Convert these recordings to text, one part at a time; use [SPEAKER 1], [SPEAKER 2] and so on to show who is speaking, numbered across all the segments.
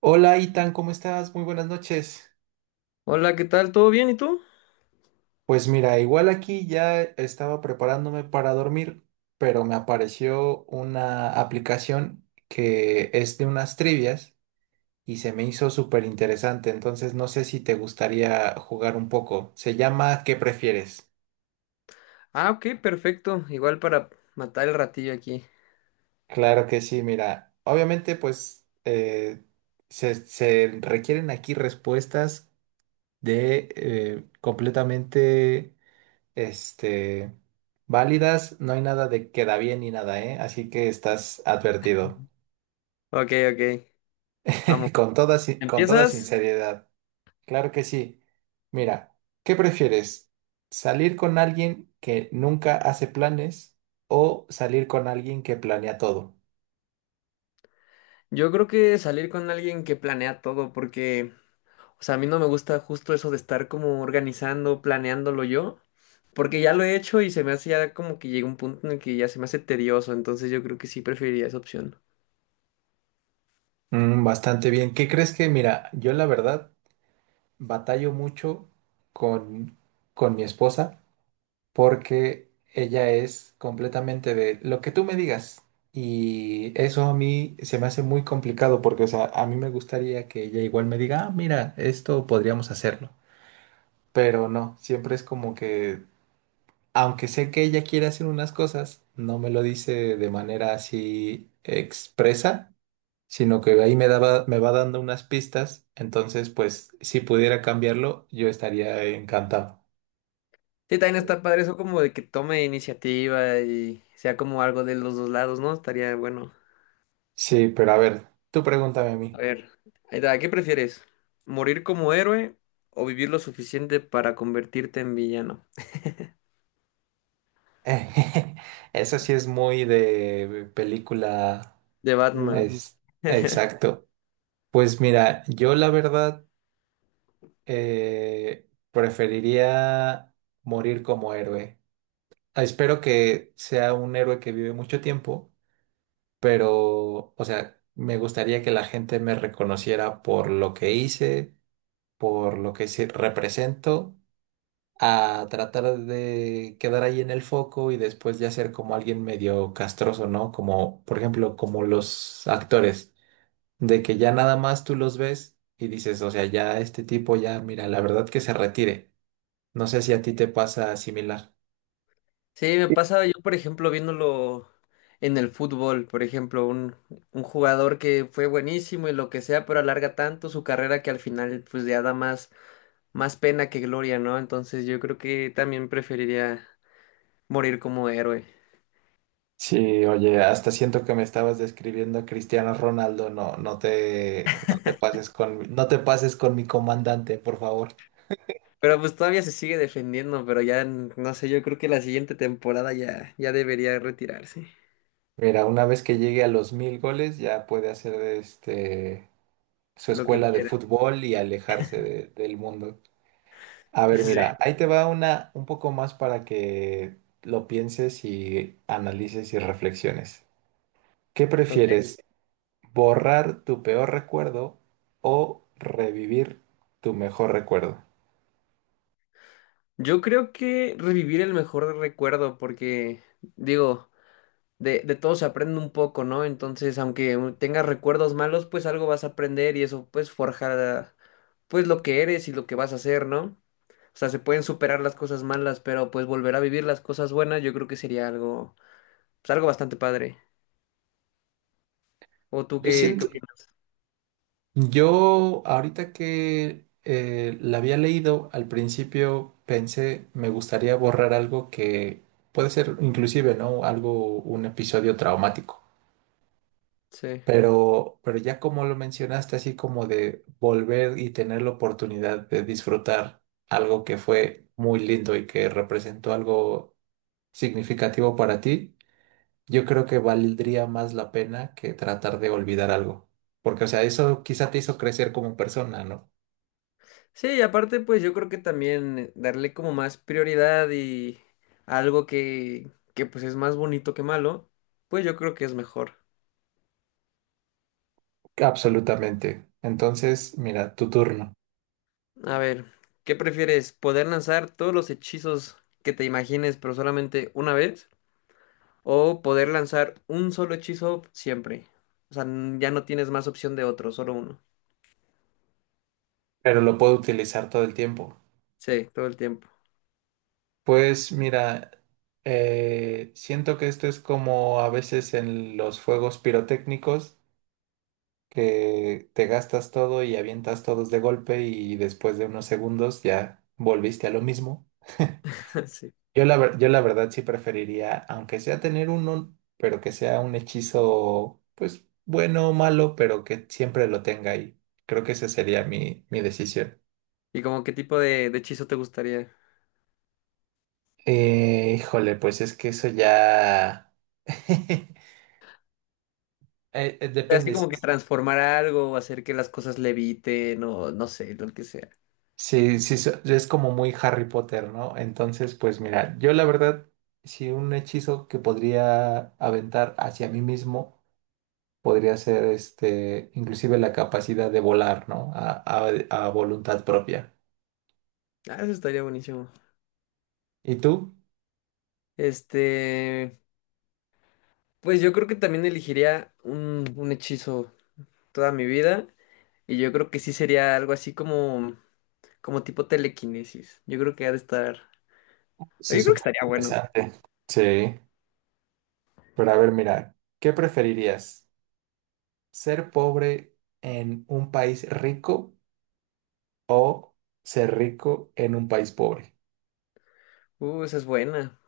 [SPEAKER 1] Hola, Itan, ¿cómo estás? Muy buenas noches.
[SPEAKER 2] Hola, ¿qué tal? ¿Todo bien? ¿Y tú?
[SPEAKER 1] Pues mira, igual aquí ya estaba preparándome para dormir, pero me apareció una aplicación que es de unas trivias y se me hizo súper interesante, entonces no sé si te gustaría jugar un poco. Se llama ¿Qué prefieres?
[SPEAKER 2] Ah, ok, perfecto. Igual para matar el ratillo aquí.
[SPEAKER 1] Claro que sí, mira, obviamente pues se requieren aquí respuestas de completamente este, válidas, no hay nada de queda bien ni nada, ¿eh? Así que estás advertido.
[SPEAKER 2] Ok, ok. Vamos.
[SPEAKER 1] Con toda, con toda
[SPEAKER 2] ¿Empiezas?
[SPEAKER 1] sinceridad. Claro que sí. Mira, ¿qué prefieres? ¿Salir con alguien que nunca hace planes o salir con alguien que planea todo?
[SPEAKER 2] Yo creo que salir con alguien que planea todo, porque, o sea, a mí no me gusta justo eso de estar como organizando, planeándolo yo, porque ya lo he hecho y se me hace ya como que llega un punto en el que ya se me hace tedioso, entonces yo creo que sí preferiría esa opción.
[SPEAKER 1] Mm, bastante bien. ¿Qué crees que, mira, yo la verdad batallo mucho con, con mi esposa, porque ella es completamente de lo que tú me digas. Y eso a mí se me hace muy complicado porque, o sea, a mí me gustaría que ella igual me diga, ah, mira, esto podríamos hacerlo. Pero no, siempre es como que, aunque sé que ella quiere hacer unas cosas, no me lo dice de manera así expresa, sino que me va dando unas pistas. Entonces, pues, si pudiera cambiarlo, yo estaría encantado.
[SPEAKER 2] Sí, también está padre eso como de que tome iniciativa y sea como algo de los dos lados, ¿no? Estaría bueno.
[SPEAKER 1] Sí, pero a ver, tú pregúntame a
[SPEAKER 2] A
[SPEAKER 1] mí.
[SPEAKER 2] ver, ahí está, ¿qué prefieres? ¿Morir como héroe o vivir lo suficiente para convertirte en villano?
[SPEAKER 1] Eso sí es muy de película.
[SPEAKER 2] De
[SPEAKER 1] De Batman.
[SPEAKER 2] Batman.
[SPEAKER 1] Es, exacto. Pues mira, yo la verdad preferiría morir como héroe. Espero que sea un héroe que vive mucho tiempo, pero, o sea, me gustaría que la gente me reconociera por lo que hice, por lo que sí represento, a tratar de quedar ahí en el foco y después ya ser como alguien medio castroso, ¿no? Como, por ejemplo, como los actores, de que ya nada más tú los ves y dices, o sea, ya este tipo ya, mira, la verdad que se retire. No sé si a ti te pasa similar.
[SPEAKER 2] Sí, me pasa yo, por ejemplo, viéndolo en el fútbol, por ejemplo, un jugador que fue buenísimo y lo que sea, pero alarga tanto su carrera que al final pues ya da más, más pena que gloria, ¿no? Entonces yo creo que también preferiría morir como héroe.
[SPEAKER 1] Sí, oye, hasta siento que me estabas describiendo a Cristiano Ronaldo, no, no te pases con, no te pases con mi comandante, por favor.
[SPEAKER 2] Pero pues todavía se sigue defendiendo, pero ya, no sé, yo creo que la siguiente temporada ya, ya debería retirarse.
[SPEAKER 1] Mira, una vez que llegue a los mil goles, ya puede hacer este su
[SPEAKER 2] Lo que
[SPEAKER 1] escuela de
[SPEAKER 2] quieras.
[SPEAKER 1] fútbol y alejarse del mundo. A ver, mira,
[SPEAKER 2] Sí.
[SPEAKER 1] ahí te va una un poco más para que lo pienses y analices y reflexiones. ¿Qué
[SPEAKER 2] Ok.
[SPEAKER 1] prefieres? ¿Borrar tu peor recuerdo o revivir tu mejor recuerdo?
[SPEAKER 2] Yo creo que revivir el mejor recuerdo, porque digo, de todo se aprende un poco, ¿no? Entonces, aunque tengas recuerdos malos, pues algo vas a aprender y eso pues forjará pues lo que eres y lo que vas a hacer, ¿no? O sea, se pueden superar las cosas malas, pero pues volver a vivir las cosas buenas, yo creo que sería algo, pues algo bastante padre. ¿O tú
[SPEAKER 1] Yo
[SPEAKER 2] qué, qué
[SPEAKER 1] siento,
[SPEAKER 2] opinas?
[SPEAKER 1] yo ahorita que la había leído, al principio pensé, me gustaría borrar algo que puede ser inclusive, ¿no? Algo, un episodio traumático.
[SPEAKER 2] Sí.
[SPEAKER 1] Pero ya como lo mencionaste, así como de volver y tener la oportunidad de disfrutar algo que fue muy lindo y que representó algo significativo para ti, yo creo que valdría más la pena que tratar de olvidar algo. Porque, o sea, eso quizá te hizo crecer como persona, ¿no?
[SPEAKER 2] Sí, y aparte, pues yo creo que también darle como más prioridad y algo que pues es más bonito que malo, pues yo creo que es mejor.
[SPEAKER 1] Absolutamente. Entonces, mira, tu turno.
[SPEAKER 2] A ver, ¿qué prefieres? ¿Poder lanzar todos los hechizos que te imagines, pero solamente una vez? ¿O poder lanzar un solo hechizo siempre? O sea, ya no tienes más opción de otro, solo uno.
[SPEAKER 1] Pero lo puedo utilizar todo el tiempo.
[SPEAKER 2] Sí, todo el tiempo.
[SPEAKER 1] Pues mira, siento que esto es como a veces en los fuegos pirotécnicos, que te gastas todo y avientas todos de golpe y después de unos segundos ya volviste a lo mismo.
[SPEAKER 2] Sí.
[SPEAKER 1] Yo la, yo la verdad sí preferiría, aunque sea tener uno, pero que sea un hechizo, pues bueno o malo, pero que siempre lo tenga ahí. Creo que esa sería mi decisión.
[SPEAKER 2] ¿Y como qué tipo de hechizo te gustaría?
[SPEAKER 1] Híjole, pues es que eso ya...
[SPEAKER 2] O sea, así
[SPEAKER 1] depende.
[SPEAKER 2] como que transformar algo, o hacer que las cosas leviten, o no sé, lo que sea.
[SPEAKER 1] Sí, es como muy Harry Potter, ¿no? Entonces, pues mira, yo la verdad, si un hechizo que podría aventar hacia mí mismo podría ser este, inclusive la capacidad de volar, ¿no? A voluntad propia.
[SPEAKER 2] Ah, eso estaría buenísimo.
[SPEAKER 1] ¿Y tú?
[SPEAKER 2] Este, pues yo creo que también elegiría un hechizo toda mi vida y yo creo que sí sería algo así como, como tipo telequinesis. Yo creo que ha de estar, yo
[SPEAKER 1] Se
[SPEAKER 2] creo que
[SPEAKER 1] supone
[SPEAKER 2] estaría bueno.
[SPEAKER 1] interesante. Sí, pero a ver, mira, ¿qué preferirías? ¿Ser pobre en un país rico o ser rico en un país pobre?
[SPEAKER 2] Esa es buena.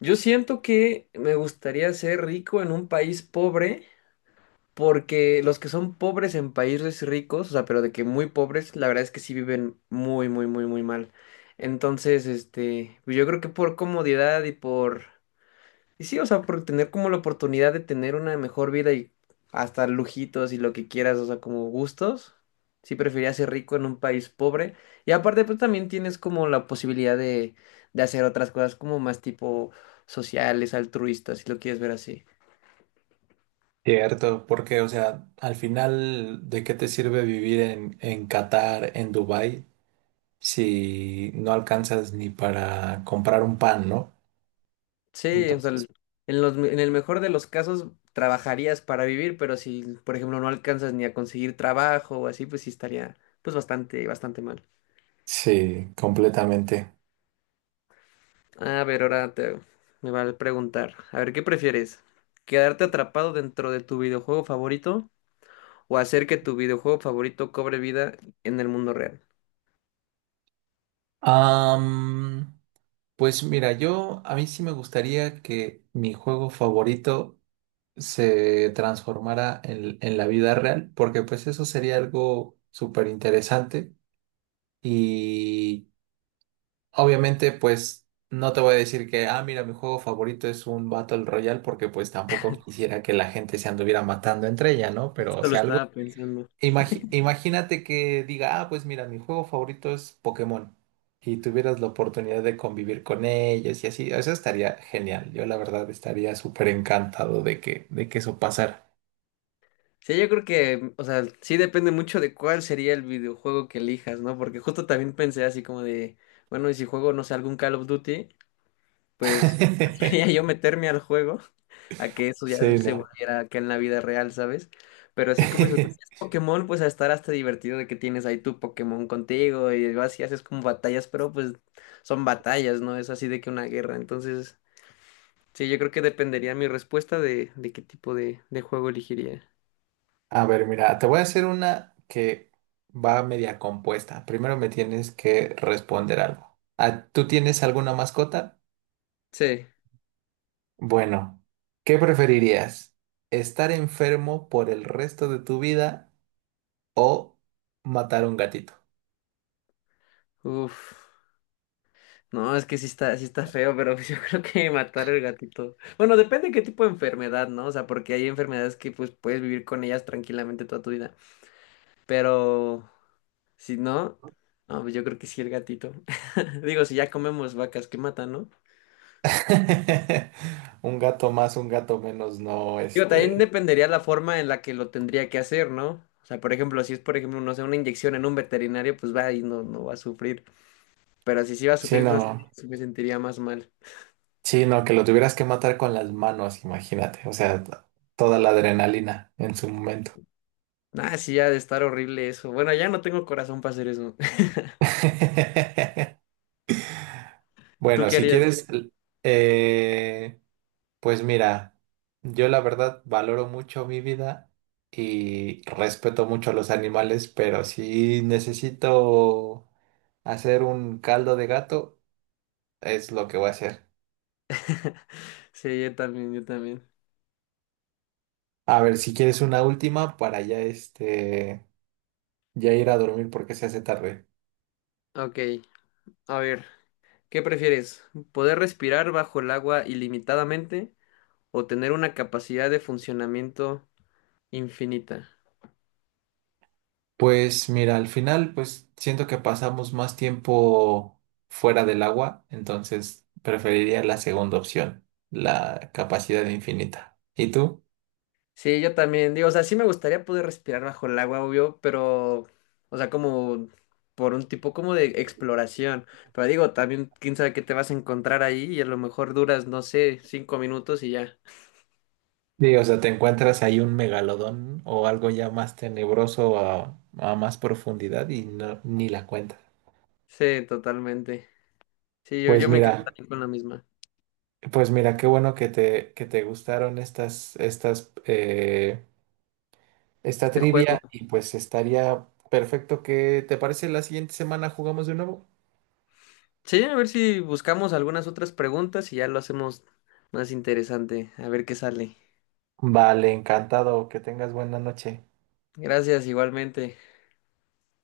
[SPEAKER 2] Yo siento que me gustaría ser rico en un país pobre porque los que son pobres en países ricos, o sea, pero de que muy pobres, la verdad es que sí viven muy, muy, muy, muy mal. Entonces, este, pues yo creo que por comodidad y por... Y sí, o sea, por tener como la oportunidad de tener una mejor vida y hasta lujitos y lo que quieras, o sea, como gustos. Sí, preferiría ser rico en un país pobre. Y aparte, pues también tienes como la posibilidad de hacer otras cosas como más tipo sociales, altruistas, si lo quieres ver así.
[SPEAKER 1] Cierto, porque, o sea, al final, ¿de qué te sirve vivir en Qatar, en Dubái, si no alcanzas ni para comprar un pan, ¿no?
[SPEAKER 2] Sí, o sea,
[SPEAKER 1] Entonces,
[SPEAKER 2] en los, en el mejor de los casos trabajarías para vivir, pero si, por ejemplo, no alcanzas ni a conseguir trabajo o así, pues sí estaría pues bastante, bastante mal.
[SPEAKER 1] sí, completamente.
[SPEAKER 2] A ver, me va a preguntar. A ver, ¿qué prefieres? ¿Quedarte atrapado dentro de tu videojuego favorito o hacer que tu videojuego favorito cobre vida en el mundo real?
[SPEAKER 1] Am, pues mira, yo, a mí sí me gustaría que mi juego favorito se transformara en la vida real, porque pues eso sería algo súper interesante y... Obviamente, pues no te voy a decir que, ah, mira, mi juego favorito es un Battle Royale porque pues tampoco quisiera que la gente se anduviera matando entre ella, ¿no? Pero, o
[SPEAKER 2] Esto lo
[SPEAKER 1] sea, algo,
[SPEAKER 2] estaba pensando.
[SPEAKER 1] imagínate que diga, ah, pues mira, mi juego favorito es Pokémon y tuvieras la oportunidad de convivir con ellos y así, eso estaría genial. Yo la verdad estaría súper encantado de de que eso pasara.
[SPEAKER 2] Sí, yo creo que, o sea, sí depende mucho de cuál sería el videojuego que elijas, ¿no? Porque justo también pensé así como de, bueno, y si juego, no sé, algún Call of Duty, pues quería yo meterme al juego a que eso ya
[SPEAKER 1] Sí,
[SPEAKER 2] se
[SPEAKER 1] ¿no?
[SPEAKER 2] volviera acá en la vida real, ¿sabes? Pero así como dices, si es Pokémon, pues a estar hasta divertido de que tienes ahí tu Pokémon contigo y vas y haces como batallas, pero pues son batallas, ¿no? Es así de que una guerra. Entonces, sí, yo creo que dependería mi respuesta de, qué tipo de juego elegiría.
[SPEAKER 1] A ver, mira, te voy a hacer una que va media compuesta. Primero me tienes que responder algo. Ah, ¿tú tienes alguna mascota?
[SPEAKER 2] Sí,
[SPEAKER 1] Bueno, ¿qué preferirías? ¿Estar enfermo por el resto de tu vida o matar a un gatito?
[SPEAKER 2] uff. No, es que sí está feo, pero pues yo creo que matar el gatito. Bueno, depende qué tipo de enfermedad, ¿no? O sea, porque hay enfermedades que pues puedes vivir con ellas tranquilamente toda tu vida. Pero si no, no, pues yo creo que sí el gatito. Digo, si ya comemos vacas que matan, ¿no?
[SPEAKER 1] Un gato más, un gato menos, no,
[SPEAKER 2] Digo, también
[SPEAKER 1] este,
[SPEAKER 2] dependería la forma en la que lo tendría que hacer, ¿no? O sea, por ejemplo, si es, por ejemplo, no sé, una inyección en un veterinario, pues va y no, no va a sufrir. Pero si sí va a sufrir, no sé,
[SPEAKER 1] sino,
[SPEAKER 2] sí me sentiría más mal.
[SPEAKER 1] sino que lo tuvieras que matar con las manos, imagínate, o sea, toda la adrenalina en su momento.
[SPEAKER 2] Ah, sí, ha de estar horrible eso. Bueno, ya no tengo corazón para hacer eso. ¿Tú
[SPEAKER 1] Bueno,
[SPEAKER 2] qué
[SPEAKER 1] si
[SPEAKER 2] harías?
[SPEAKER 1] quieres, eh, pues mira, yo la verdad valoro mucho mi vida y respeto mucho a los animales, pero si necesito hacer un caldo de gato, es lo que voy a hacer.
[SPEAKER 2] Sí, yo también, yo también.
[SPEAKER 1] A ver, si quieres una última para ya este, ya ir a dormir porque se hace tarde.
[SPEAKER 2] Ok, a ver, ¿qué prefieres? ¿Poder respirar bajo el agua ilimitadamente o tener una capacidad de funcionamiento infinita?
[SPEAKER 1] Pues mira, al final, pues siento que pasamos más tiempo fuera del agua, entonces preferiría la segunda opción, la capacidad infinita. ¿Y tú?
[SPEAKER 2] Sí, yo también, digo, o sea, sí me gustaría poder respirar bajo el agua, obvio, pero, o sea, como por un tipo como de exploración. Pero digo, también, quién sabe qué te vas a encontrar ahí y a lo mejor duras, no sé, 5 minutos y ya.
[SPEAKER 1] Sí, o sea, te encuentras ahí un megalodón o algo ya más tenebroso a más profundidad y no, ni la cuentas.
[SPEAKER 2] Sí, totalmente. Sí, yo,
[SPEAKER 1] Pues
[SPEAKER 2] yo me quedo
[SPEAKER 1] mira,
[SPEAKER 2] también con la misma.
[SPEAKER 1] pues mira, qué bueno que te gustaron estas, estas, esta
[SPEAKER 2] Este juego.
[SPEAKER 1] trivia y pues estaría perfecto que, ¿te parece la siguiente semana jugamos de nuevo?
[SPEAKER 2] Sí, a ver si buscamos algunas otras preguntas y ya lo hacemos más interesante. A ver qué sale.
[SPEAKER 1] Vale, encantado. Que tengas buena noche.
[SPEAKER 2] Gracias, igualmente.